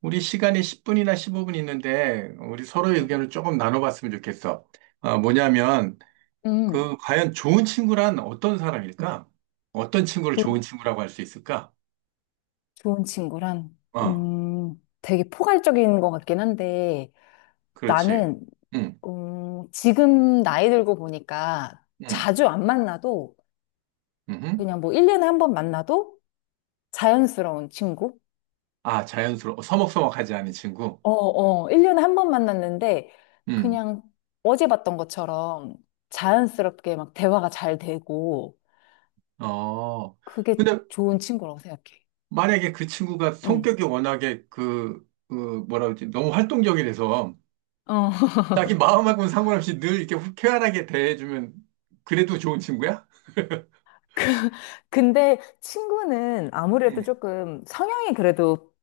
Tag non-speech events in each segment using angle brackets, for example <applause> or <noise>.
우리 시간이 10분이나 15분 있는데 우리 서로의 음, 의견을 조금 나눠봤으면 좋겠어. 뭐냐면 음, 그 과연 좋은 친구란 어떤 사람일까? 어떤 친구를 조, 좋은 친구라고 할 수 있을까? 좋은 친구란, 어, 되게 포괄적인 것 같긴 한데, 그렇지. 나는, 응, 지금 나이 들고 보니까 응, 자주 안 만나도, 응. 그냥 뭐 1년에 한 번 만나도 자연스러운 친구? 아, 자연스러워. 어, 서먹서먹하지 않은 친구. 어, 어, 1년에 한 번 만났는데, 응. 그냥 어제 봤던 것처럼 자연스럽게 막 대화가 잘 되고, 어. 그게 근데 좋은 친구라고 생각해. 만약에 그 친구가 응. 성격이 워낙에 그 뭐라 그러지? 너무 활동적이라서 어. 자기 마음하고는 상관없이 늘 이렇게 쾌활하게 대해주면 그래도 좋은 친구야? 근데 친구는 아무래도 응. 조금 성향이 그래도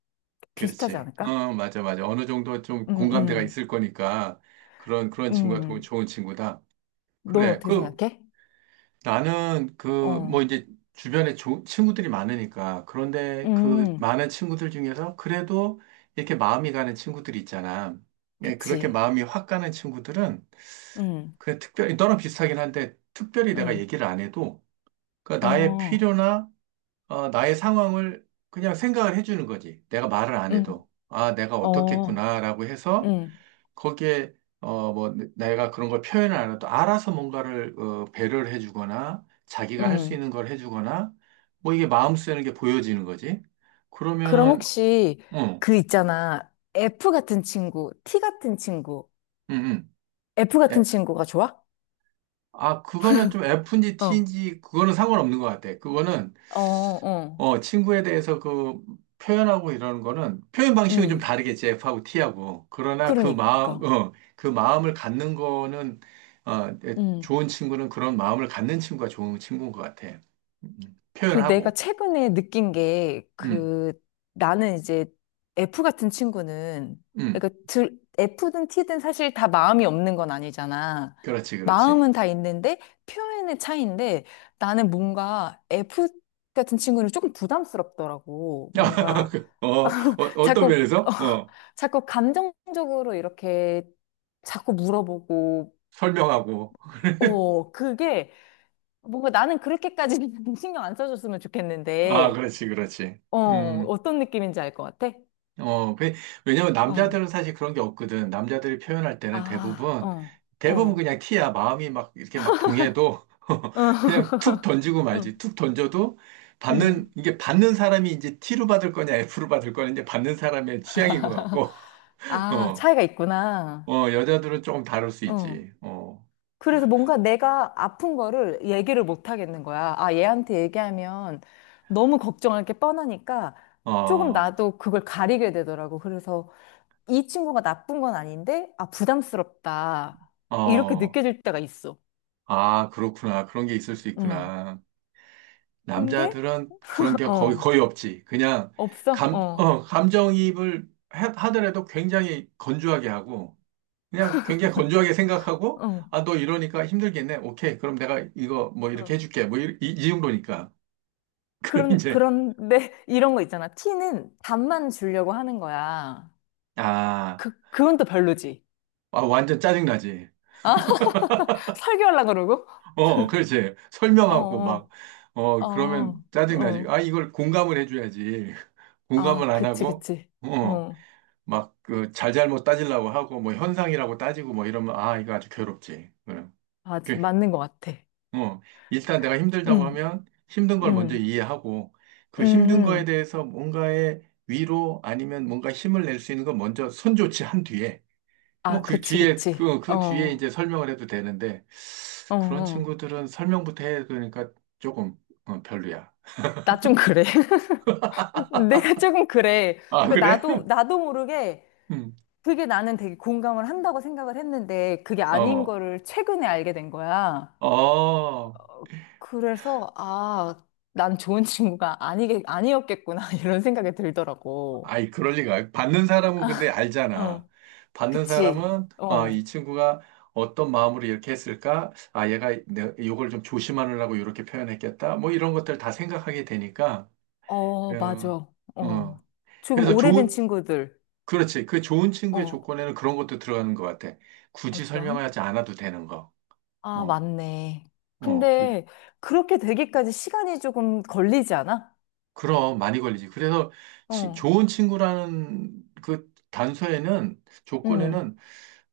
비슷하지 그렇지. 않을까? 어, 맞아, 맞아. 어느 정도 좀 음, 공감대가 음, 있을 거니까 그런 친구가 더 음. 좋은 친구다. 넌 그래. 어떻게 그, 생각해? 나는 그, 어, 뭐 이제 주변에 조, 친구들이 많으니까 그런데 그 음, 많은 친구들 중에서 그래도 이렇게 마음이 가는 친구들이 있잖아. 예, 그렇게 그치. 마음이 확 가는 친구들은 음, 그냥 특별히, 너랑 비슷하긴 한데 특별히 내가 음, 얘기를 안 해도 그 나의 어, 필요나 어, 나의 상황을 그냥 생각을 해주는 거지. 내가 말을 안 음, 해도. 아, 내가 어, 어떻겠구나라고 해서 음, 거기에 어 뭐 내가 그런 걸 표현을 안 해도 알아서 뭔가를 어, 배려를 해주거나 자기가 할 수 음. 있는 걸 해주거나 뭐 이게 마음 쓰는 게 보여지는 거지. 그럼 그러면은 혹시 응, 그 있잖아. F 같은 친구, T 같은 친구, 응, 응. F 같은 예. 친구가 좋아? 아 그거는 좀 F인지 어, T인지 그거는 상관없는 것 같아. 그거는 어, 어, 어, 친구에 대해서 그 표현하고 이러는 거는 표현 방식은 좀 음, 다르겠지, F하고 T하고. 그러나 그 마음, 그러니까. 어, 그 마음을 갖는 거는, 어, 음. 좋은 친구는 그런 마음을 갖는 친구가 좋은 친구인 것 같아. 음, 그 내가 표현하고. 최근에 느낀 게 음, 그 나는 이제 F 같은 친구는 음, 그러니까 F든 T든 사실 다 마음이 없는 건 아니잖아. 그렇지, 그렇지. 마음은 다 있는데 표현의 차이인데 나는 뭔가 F 같은 친구는 조금 부담스럽더라고. 뭔가 <laughs> 어, 어, 어떤 자꾸 <laughs> 어, 면에서? 어, 자꾸 감정적으로 이렇게 자꾸 물어보고 설명하고. 어 그게 뭔가 나는 그렇게까지 <laughs> 신경 안 써줬으면 아, 좋겠는데 그렇지, 그렇지. 어, 음. 어떤 느낌인지 알 것 같아? 어, 그, 왜냐면 어, 남자들은 사실 그런 게 없거든. 남자들이 표현할 때는 아, 대부분, 어, 대부분 어, 그냥 티야. 마음이 막 이렇게 막 동해도 어, <laughs> 그냥 툭 <laughs> 던지고 어, 말지. 툭 던져도 음. 이게 받는 사람이 이제 T로 받을 거냐 F로 받을 거냐 이제 받는 사람의 취향인 것 같고, <laughs> 아, 어, 차이가 있구나. 어, 여자들은 조금 다를 수 어. 있지. 어, 그래서 뭔가 내가 아픈 거를 얘기를 못 하겠는 거야. 아, 얘한테 얘기하면 너무 걱정할 게 뻔하니까 조금 어, 나도 그걸 가리게 되더라고. 그래서 이 친구가 나쁜 건 아닌데, 아, 부담스럽다. 이렇게 어, 느껴질 때가 있어. 아, 그렇구나. 그런 게 있을 수 음. 있구나. 근데, 남자들은 그런 <laughs> 게 거의, 어, 거의 없지. 그냥 없어? 감, 어, 어, 감정이입을 하더라도 굉장히 건조하게 하고, 그냥 굉장히 건조하게 생각하고, 어. 아, 너 이러니까 힘들겠네. 오케이. 그럼 내가 이거 뭐 이렇게 어. 해줄게. 뭐 이 정도니까. <laughs> 그럼 그런, 이제, 그런데 <laughs> 이런 거 있잖아. 티는 답만 주려고 하는 거야. 아, 그, 그건 또 별로지. 아, 완전 짜증나지. 아, <laughs> 설교하려고 그러고? 어, 그렇지. 설명하고 막, 어, 어, 어, 그러면 어, 짜증나지. 어. 아, 이걸 공감을 해줘야지. <laughs> 아, 공감을 안 그치, 하고, 그치. 어. 어, 막 그 잘잘못 따지려고 하고 뭐 현상이라고 따지고 뭐 이러면 아 이거 아주 괴롭지. 그럼 아, 그, 맞는 것 같아. 어 일단 내가 힘들다고 응, 하면 힘든 걸 먼저 응, 이해하고 그 응, 힘든 거에 응. 대해서 뭔가의 위로 아니면 뭔가 힘을 낼 수 있는 건 먼저 선조치한 뒤에 뭐 아, 그 그치, 뒤에 그치. 그 어, 그 뒤에 이제 어, 설명을 해도 되는데 그런 어. 친구들은 설명부터 해야 되니까 조금 어, 별로야. 나 좀 그래. <laughs> 내가 조금 그래. 아 그러니까 그래? 나도 모르게 <laughs> 음. 그게 나는 되게 공감을 한다고 생각을 했는데 그게 아닌 어. 거를 최근에 알게 된 거야. 어. 그래서, 아, 난 좋은 친구가 아니었겠구나, <laughs> 이런 생각이 들더라고. 아이, 그럴 리가. 받는 사람은 근데 알잖아. 어, 받는 그치. 사람은, 아, 어, 이 친구가 어떤 마음으로 이렇게 했을까? 아, 얘가 내, 이걸 좀 조심하느라고 이렇게 표현했겠다. 뭐 이런 것들 다 생각하게 되니까. 어, 어, 맞아. 어. 어. 조금 그래서 오래된 좋은, 친구들. 그렇지. 그 좋은 친구의 어, 조건에는 그런 것도 들어가는 것 같아. 굳이 어떤? 설명하지 않아도 되는 거. 아, 어, 맞네. 어. 그, 근데 그렇게 되기까지 시간이 조금 걸리지 않아? 그럼 많이 걸리지. 그래서 어, 좋은 친구라는 그 단서에는 응, 조건에는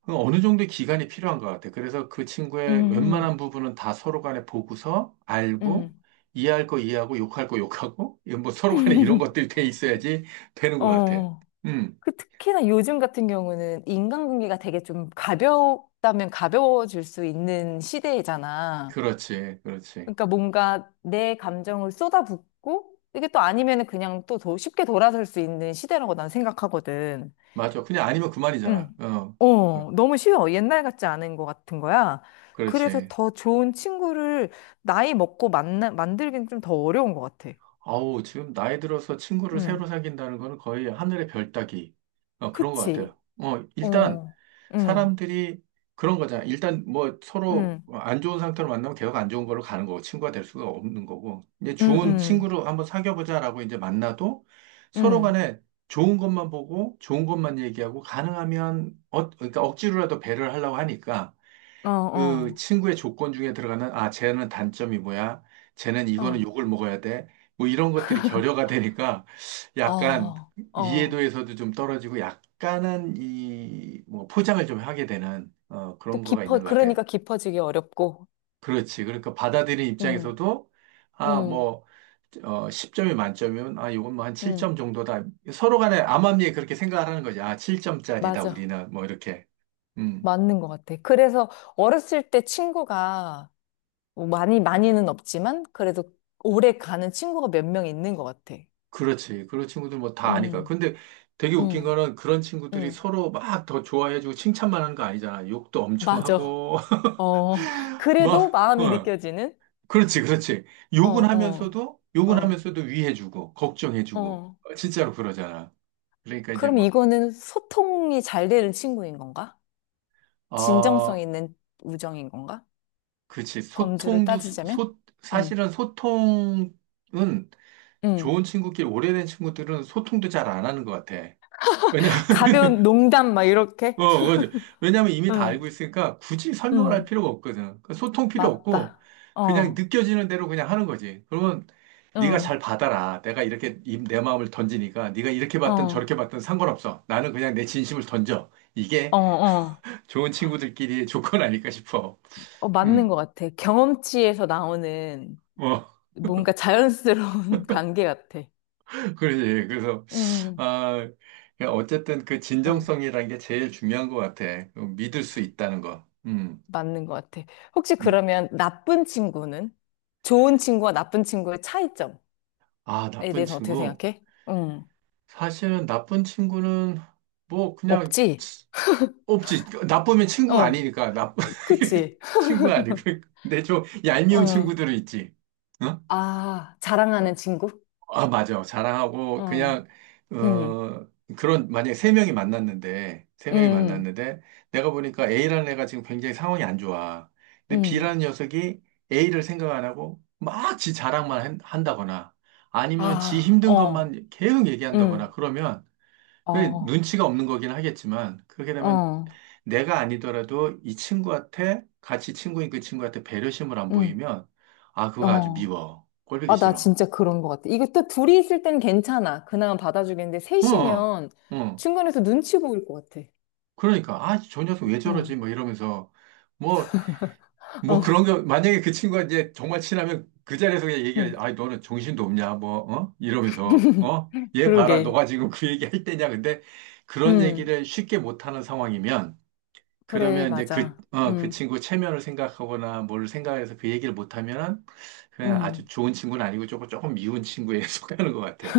그 어느 정도의 기간이 필요한 것 같아. 그래서 그 친구의 응, 웬만한 부분은 다 서로 간에 보고서 응, 알고 응. 이해할 거 이해하고 욕할 거 욕하고 이뭐 서로 간에 이런 것들이 <laughs> 돼 있어야지 되는 것 같아. 어, 음, 그 특히나 요즘 같은 경우는 인간관계가 되게 좀 가볍다면 가벼워질 수 있는 시대잖아. 그렇지, 그렇지. 그러니까 뭔가 내 감정을 쏟아붓고 이게 또 아니면은 그냥 또 더 쉽게 돌아설 수 있는 시대라고 난 생각하거든. 맞아. 그냥 아니면 그만이잖아. 응. 어, 어, 어, 너무 쉬워. 옛날 같지 않은 것 같은 거야. 그래서 그렇지. 더 좋은 친구를 나이 먹고 만들기는 좀 더 어려운 것 같아. 아우, 지금 나이 들어서 친구를 응. 새로 사귄다는 거는 거의 하늘의 별 따기. 어, 그런 것 그치. 같아요. 어, 일단, 어. 응. 사람들이 그런 거잖아. 일단 뭐 서로 응. 안 좋은 상태로 만나면 계속 안 좋은 걸로 가는 거고, 친구가 될 수가 없는 거고. 이제 응. 좋은 응. 친구로 한번 사귀어보자라고 이제 만나도 서로 응. 간에 좋은 것만 보고, 좋은 것만 얘기하고, 가능하면, 어, 그러니까 억지로라도 배려를 하려고 하니까, 어, 그 어, 친구의 조건 중에 들어가는 아 쟤는 단점이 뭐야 쟤는 이거는 어, 욕을 먹어야 돼 뭐 이런 것들이 결여가 되니까 약간 어, 어. 이해도에서도 좀 떨어지고 약간은 이 뭐 포장을 좀 하게 되는 어 또 그런 거가 깊어, 있는 것 같아요. 그러니까 깊어지기 어렵고. 그렇지. 그러니까 받아들인 음, 입장에서도 아 음, 뭐 어 10점이 만점이면 아 이건 뭐 한 7점 음. 정도다. 서로 간에 암암리에 그렇게 생각을 하는 거지. 아 7점짜리다 맞아. 우리는 뭐 이렇게. 음. 맞는 것 같아. 그래서 어렸을 때 친구가 뭐 많이는 없지만 그래도 오래 가는 친구가 몇 명 있는 것 같아. 그렇지. 그런 친구들 뭐 다 아니까. 음, 근데 되게 웃긴 음, 거는 그런 친구들이 음. 서로 막 더 좋아해주고 칭찬만 하는 거 아니잖아. 욕도 엄청 맞아. 하고, 어. <laughs> 그래도 막, 마음이 어. 느껴지는? 그렇지, 그렇지. 어, 욕은 어, 하면서도, 욕은 어, 하면서도 위해주고, 걱정해주고. 어. 어, 진짜로 그러잖아. 그러니까 이제 그럼 막, 이거는 소통이 잘 되는 친구인 건가? 진정성 아, 있는 우정인 건가? 그렇지. 범주를 소통도, 따지자면? 응, 사실은 소통은 응. 좋은 친구끼리, 오래된 친구들은 소통도 잘 안 하는 것 같아. 왜냐면 가벼운 농담, 막 이렇게? 어, 맞아. 왜냐면 이미 다 응, 알고 있으니까 굳이 설명을 할 응. 필요가 없거든. 그러니까 소통 필요 없고 맞다. 그냥 어, 느껴지는 대로 그냥 하는 거지. 그러면 네가 잘 응, 받아라. 내가 이렇게 내 마음을 던지니까 네가 이렇게 어, 받든 어, 저렇게 받든 상관없어. 나는 그냥 내 진심을 던져. 이게 어. <laughs> 좋은 친구들끼리의 조건 아닐까 싶어. 어, 맞는 음, 것 같아. 경험치에서 나오는 어, 뭔가 자연스러운 <laughs> 관계 같아. <laughs> 그러지. 그래서 응, 아, 그 어쨌든 그 응. 진정성이라는 게 제일 중요한 것 같아. 그 믿을 수 있다는 거. 맞는 것 같아. 혹시 음. 그러면 나쁜 친구는? 좋은 친구와 나쁜 친구의 차이점에 아, 나쁜 대해서 어떻게 친구. 생각해? 응. 사실은 나쁜 친구는 뭐 그냥 없지? 없지. 나쁘면 친구가 어, 아니니까 나 <laughs> 그치? <laughs> 친구가 아니고 근데 좀 얄미운 어. 친구들은 있지. 어? 아, 자랑하는 친구? 아, 맞아. 자랑하고 어, 그냥 음, 어 그런 만약에 세 명이 음, 만났는데 내가 보니까 A라는 애가 지금 굉장히 상황이 안 좋아. 근데 음. B라는 녀석이 A를 생각 안 하고 막 지 자랑만 한다거나 아니면 지 아, 힘든 어, 것만 계속 얘기한다거나 음, 그러면 그게 어, 눈치가 없는 거긴 하겠지만, 그렇게 되면 어, 내가 아니더라도 이 친구한테, 같이 친구인 그 친구한테 배려심을 안 음, 보이면, 아, 그거 아주 어. 미워. 꼴보기 아, 나 싫어. 진짜 그런 것 같아. 이거 또 둘이 있을 땐 괜찮아. 그나마 받아주겠는데, 어, 어, 셋이면 어. 중간에서 눈치 보일 것 같아. 그러니까, 아, 저 녀석 왜 저러지? 음, 뭐 이러면서, 뭐, 뭐 어, 그런 거, 만약에 그 친구가 이제 정말 친하면 그 자리에서 그냥 얘기해. 음. 아, 너는 정신도 없냐? 뭐, 어? 이러면서, 어? <laughs> 얘 봐라. 그러게. 너가 지금 그 얘기 할 때냐? 근데 그런 음, 얘기를 쉽게 못하는 상황이면, 그래, 그러면 이제 그, 맞아. 어, 그 친구 체면을 생각하거나 뭘 생각해서 그 얘기를 못하면은 그냥 아주 음. 좋은 친구는 아니고 조금 미운 친구에 <laughs> 속하는 것 같아.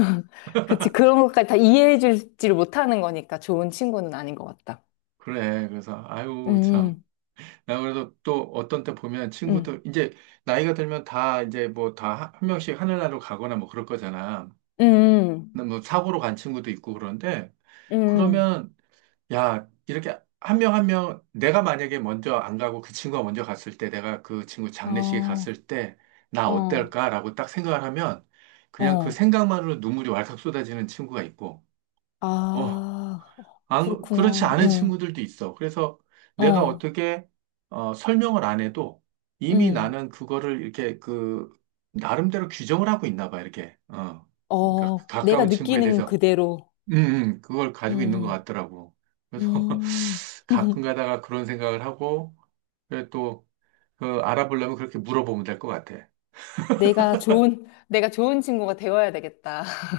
그치, 그런 것까지 다 이해해 줄지를 못하는 거니까 좋은 친구는 아닌 것 같다. 그래. 그래서, 아유, 참. 음, 나 그래서 또 어떤 때 보면 음, 친구들, 이제 나이가 들면 다 이제 뭐 다 한 명씩 하늘나라로 가거나 뭐 그럴 거잖아. 음. 근데 뭐 사고로 간 친구도 있고 그런데 응, 그러면 야, 이렇게 한 명 한 명, 내가 만약에 먼저 안 가고 그 친구가 먼저 갔을 때, 내가 그 친구 장례식에 어, 갔을 때, 나 어, 어떨까라고 딱 생각을 하면, 그냥 그 어. 생각만으로 눈물이 왈칵 쏟아지는 친구가 있고, 어, 아, 안, 그렇지 그렇구나. 않은 응, 친구들도 있어. 그래서 내가 어, 어떻게, 어, 설명을 안 해도 이미 응. 나는 그거를 이렇게 그, 나름대로 규정을 하고 있나 봐, 이렇게. 어. 그러니까 어, 내가 가까운 친구에 느끼는 대해서 그대로. 그걸 가지고 있는 것 응, 같더라고. 그래서 응. 음. <laughs> 가끔 <laughs> 가다가 그런 생각을 하고, 그래 또, 그 알아보려면 그렇게 물어보면 될 것 같아. 내가 좋은 친구가 되어야 되겠다. <laughs>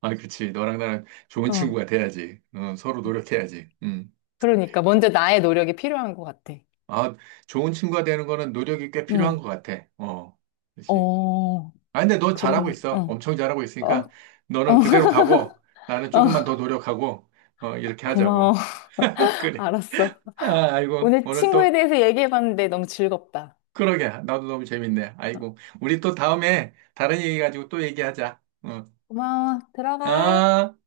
아, 그치. 너랑 나랑 좋은 어, 친구가 돼야지. 어, 서로 노력해야지. 음. 그러니까 먼저 나의 노력이 필요한 것 같아. 아, 좋은 친구가 되는 거는 노력이 꽤 필요한 응. 것 같아. 어, 그치. 어, 아, 근데 너 잘하고 그러네. 있어. 어, 엄청 잘하고 어, 있으니까 어, 너는 그대로 <laughs> 가고 나는 어, 조금만 더 노력하고, 어, 이렇게 고마워. 하자고. <laughs> <laughs> 그래. 알았어. 아, 아이고. 오늘 오늘 친구에 또 대해서 얘기해봤는데 너무 즐겁다. 그러게. 나도 너무 재밌네. 어, 아이고. 우리 또 다음에 다른 얘기 가지고 또 얘기하자. 어, 고마워. 들어가. 아.